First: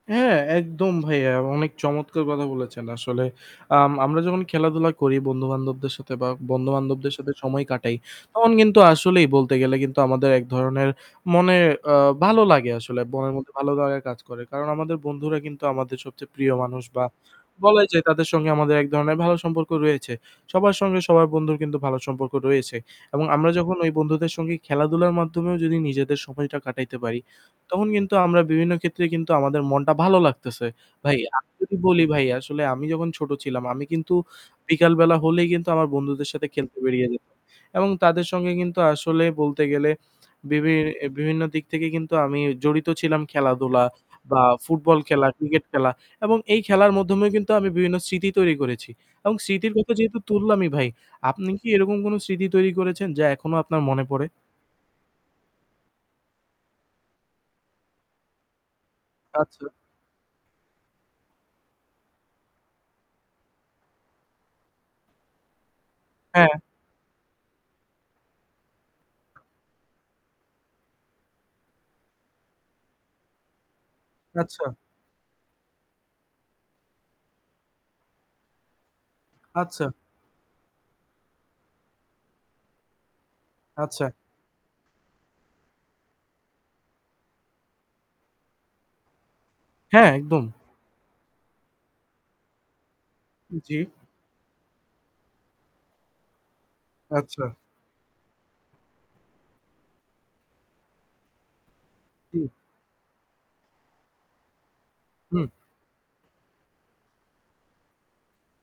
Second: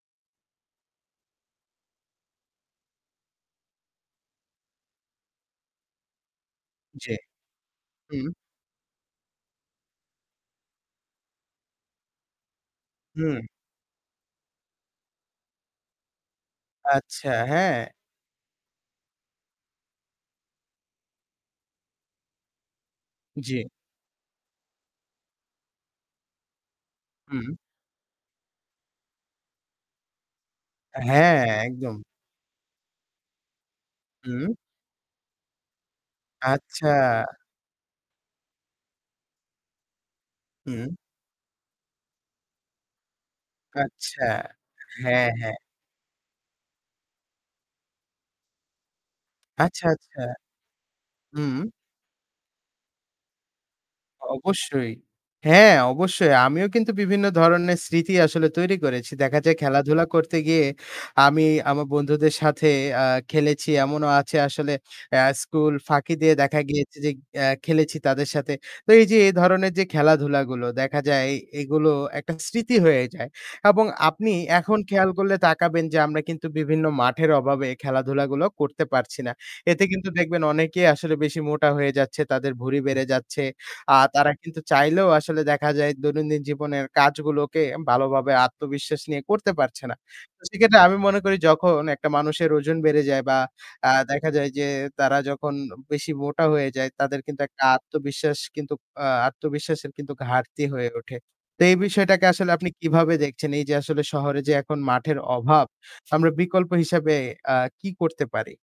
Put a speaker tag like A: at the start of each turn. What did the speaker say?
A: হ্যাঁ, একদম ভাইয়া। অনেক চমৎকার কথা বলেছেন। আসলে আম আমরা যখন খেলাধুলা করি বন্ধু-বান্ধবদের সাথে বা
B: জি।
A: বন্ধু-বান্ধবদের সাথে সময় কাটাই,
B: হুম।
A: তখন কিন্তু আসলেই বলতে গেলে কিন্তু আমাদের এক ধরনের মনে ভালো আ লাগে আসলে। বনের
B: হুম।
A: মধ্যে ভালো কাজ করে। কারণ আমাদের বন্ধুরা কিন্তু আমাদের সবচেয়ে প্রিয় মানুষ বা
B: আচ্ছা, হ্যাঁ।
A: বলাই যায় তাদের সঙ্গে আমাদের এক ধরনের ভালো সম্পর্ক রয়েছে। সবার সঙ্গে সবার বন্ধুর কিন্তু ভালো সম্পর্ক রয়েছে এবং আমরা
B: জি।
A: যখন ওই বন্ধুদের সঙ্গে খেলাধুলার মাধ্যমেও যদি নিজেদের সময়টা কাটাইতে পারি,
B: হুম।
A: তখন কিন্তু আমরা বিভিন্ন ক্ষেত্রে কিন্তু আমাদের মনটা ভালো লাগতেছে। ভাই,
B: হ্যাঁ,
A: আমি যদি
B: একদম।
A: বলি ভাই আসলে আমি যখন ছোট ছিলাম, আমি কিন্তু
B: হুম।
A: বিকালবেলা হলেই কিন্তু আমার বন্ধুদের সাথে খেলতে
B: আচ্ছা।
A: বেরিয়ে যেতাম। এবং তাদের সঙ্গে কিন্তু আসলেই বলতে গেলে বিভিন
B: হুম।
A: বিভিন্ন দিক থেকে কিন্তু আমি জড়িত ছিলাম খেলাধুলা
B: আচ্ছা,
A: বা ফুটবল খেলা,
B: হ্যাঁ, হ্যাঁ।
A: ক্রিকেট খেলা এবং এই খেলার মধ্যমেই কিন্তু আমি বিভিন্ন স্মৃতি তৈরি করেছি। এবং স্মৃতির
B: আচ্ছা,
A: কথা যেহেতু
B: আচ্ছা।
A: তুললামই ভাই, আপনি
B: হুম।
A: কি এরকম কোনো স্মৃতি তৈরি করেছেন যা এখনো আপনার মনে পড়ে?
B: অবশ্যই। হ্যাঁ, অবশ্যই। আমিও কিন্তু বিভিন্ন ধরনের স্মৃতি আসলে তৈরি করেছি। দেখা যায়
A: আচ্ছা।
B: খেলাধুলা করতে গিয়ে আমি আমার বন্ধুদের সাথে আ খেলেছি। এমনও আছে আসলে অ্যা স্কুল ফাঁকি দিয়ে
A: হ্যাঁ।
B: দেখা গিয়েছে যে অ্যা খেলেছি তাদের সাথে। তো এই যে এ ধরণের যে খেলাধুলাগুলো, দেখা যায় এ এগুলো একটা স্মৃতি হয়ে যায়। এবং আপনি
A: আচ্ছা।
B: এখন খেয়াল করলে তাকাবেন যে আমরা কিন্তু বিভিন্ন মাঠের অভাবে খেলাধুলাগুলো করতে পারছি না। এতে
A: আচ্ছা।
B: কিন্তু দেখবেন অনেকেই আসলে বেশি মোটা হয়ে যাচ্ছে। তাদের ভুড়ি বেড়ে যাচ্ছে। আ
A: আচ্ছা।
B: তারা কিন্তু চাইলেও আসলে দেখা যায় দৈনন্দিন জীবনের কাজগুলোকে ভালোভাবে আত্মবিশ্বাস নিয়ে করতে পারছে না।
A: হ্যাঁ, একদম।
B: সেক্ষেত্রে আমি মনে করি যখন একটা মানুষের ওজন বেড়ে যায় বা
A: জি।
B: আ দেখা যায় যে তারা যখন বেশি মোটা হয়ে যায়, তাদের কিন্তু
A: আচ্ছা।
B: একটা আত্মবিশ্বাস কিন্তু আ আত্মবিশ্বাসের কিন্তু ঘাটতি হয়ে ওঠে। তো এই বিষয়টাকে
A: হুম।
B: আসলে আপনি কীভাবে দেখছেন? এই যে আসলে শহরে যে এখন মাঠের
A: হুম।
B: অভাব, আমরা বিকল্প হিসাবে অ্যা কী করতে পারি?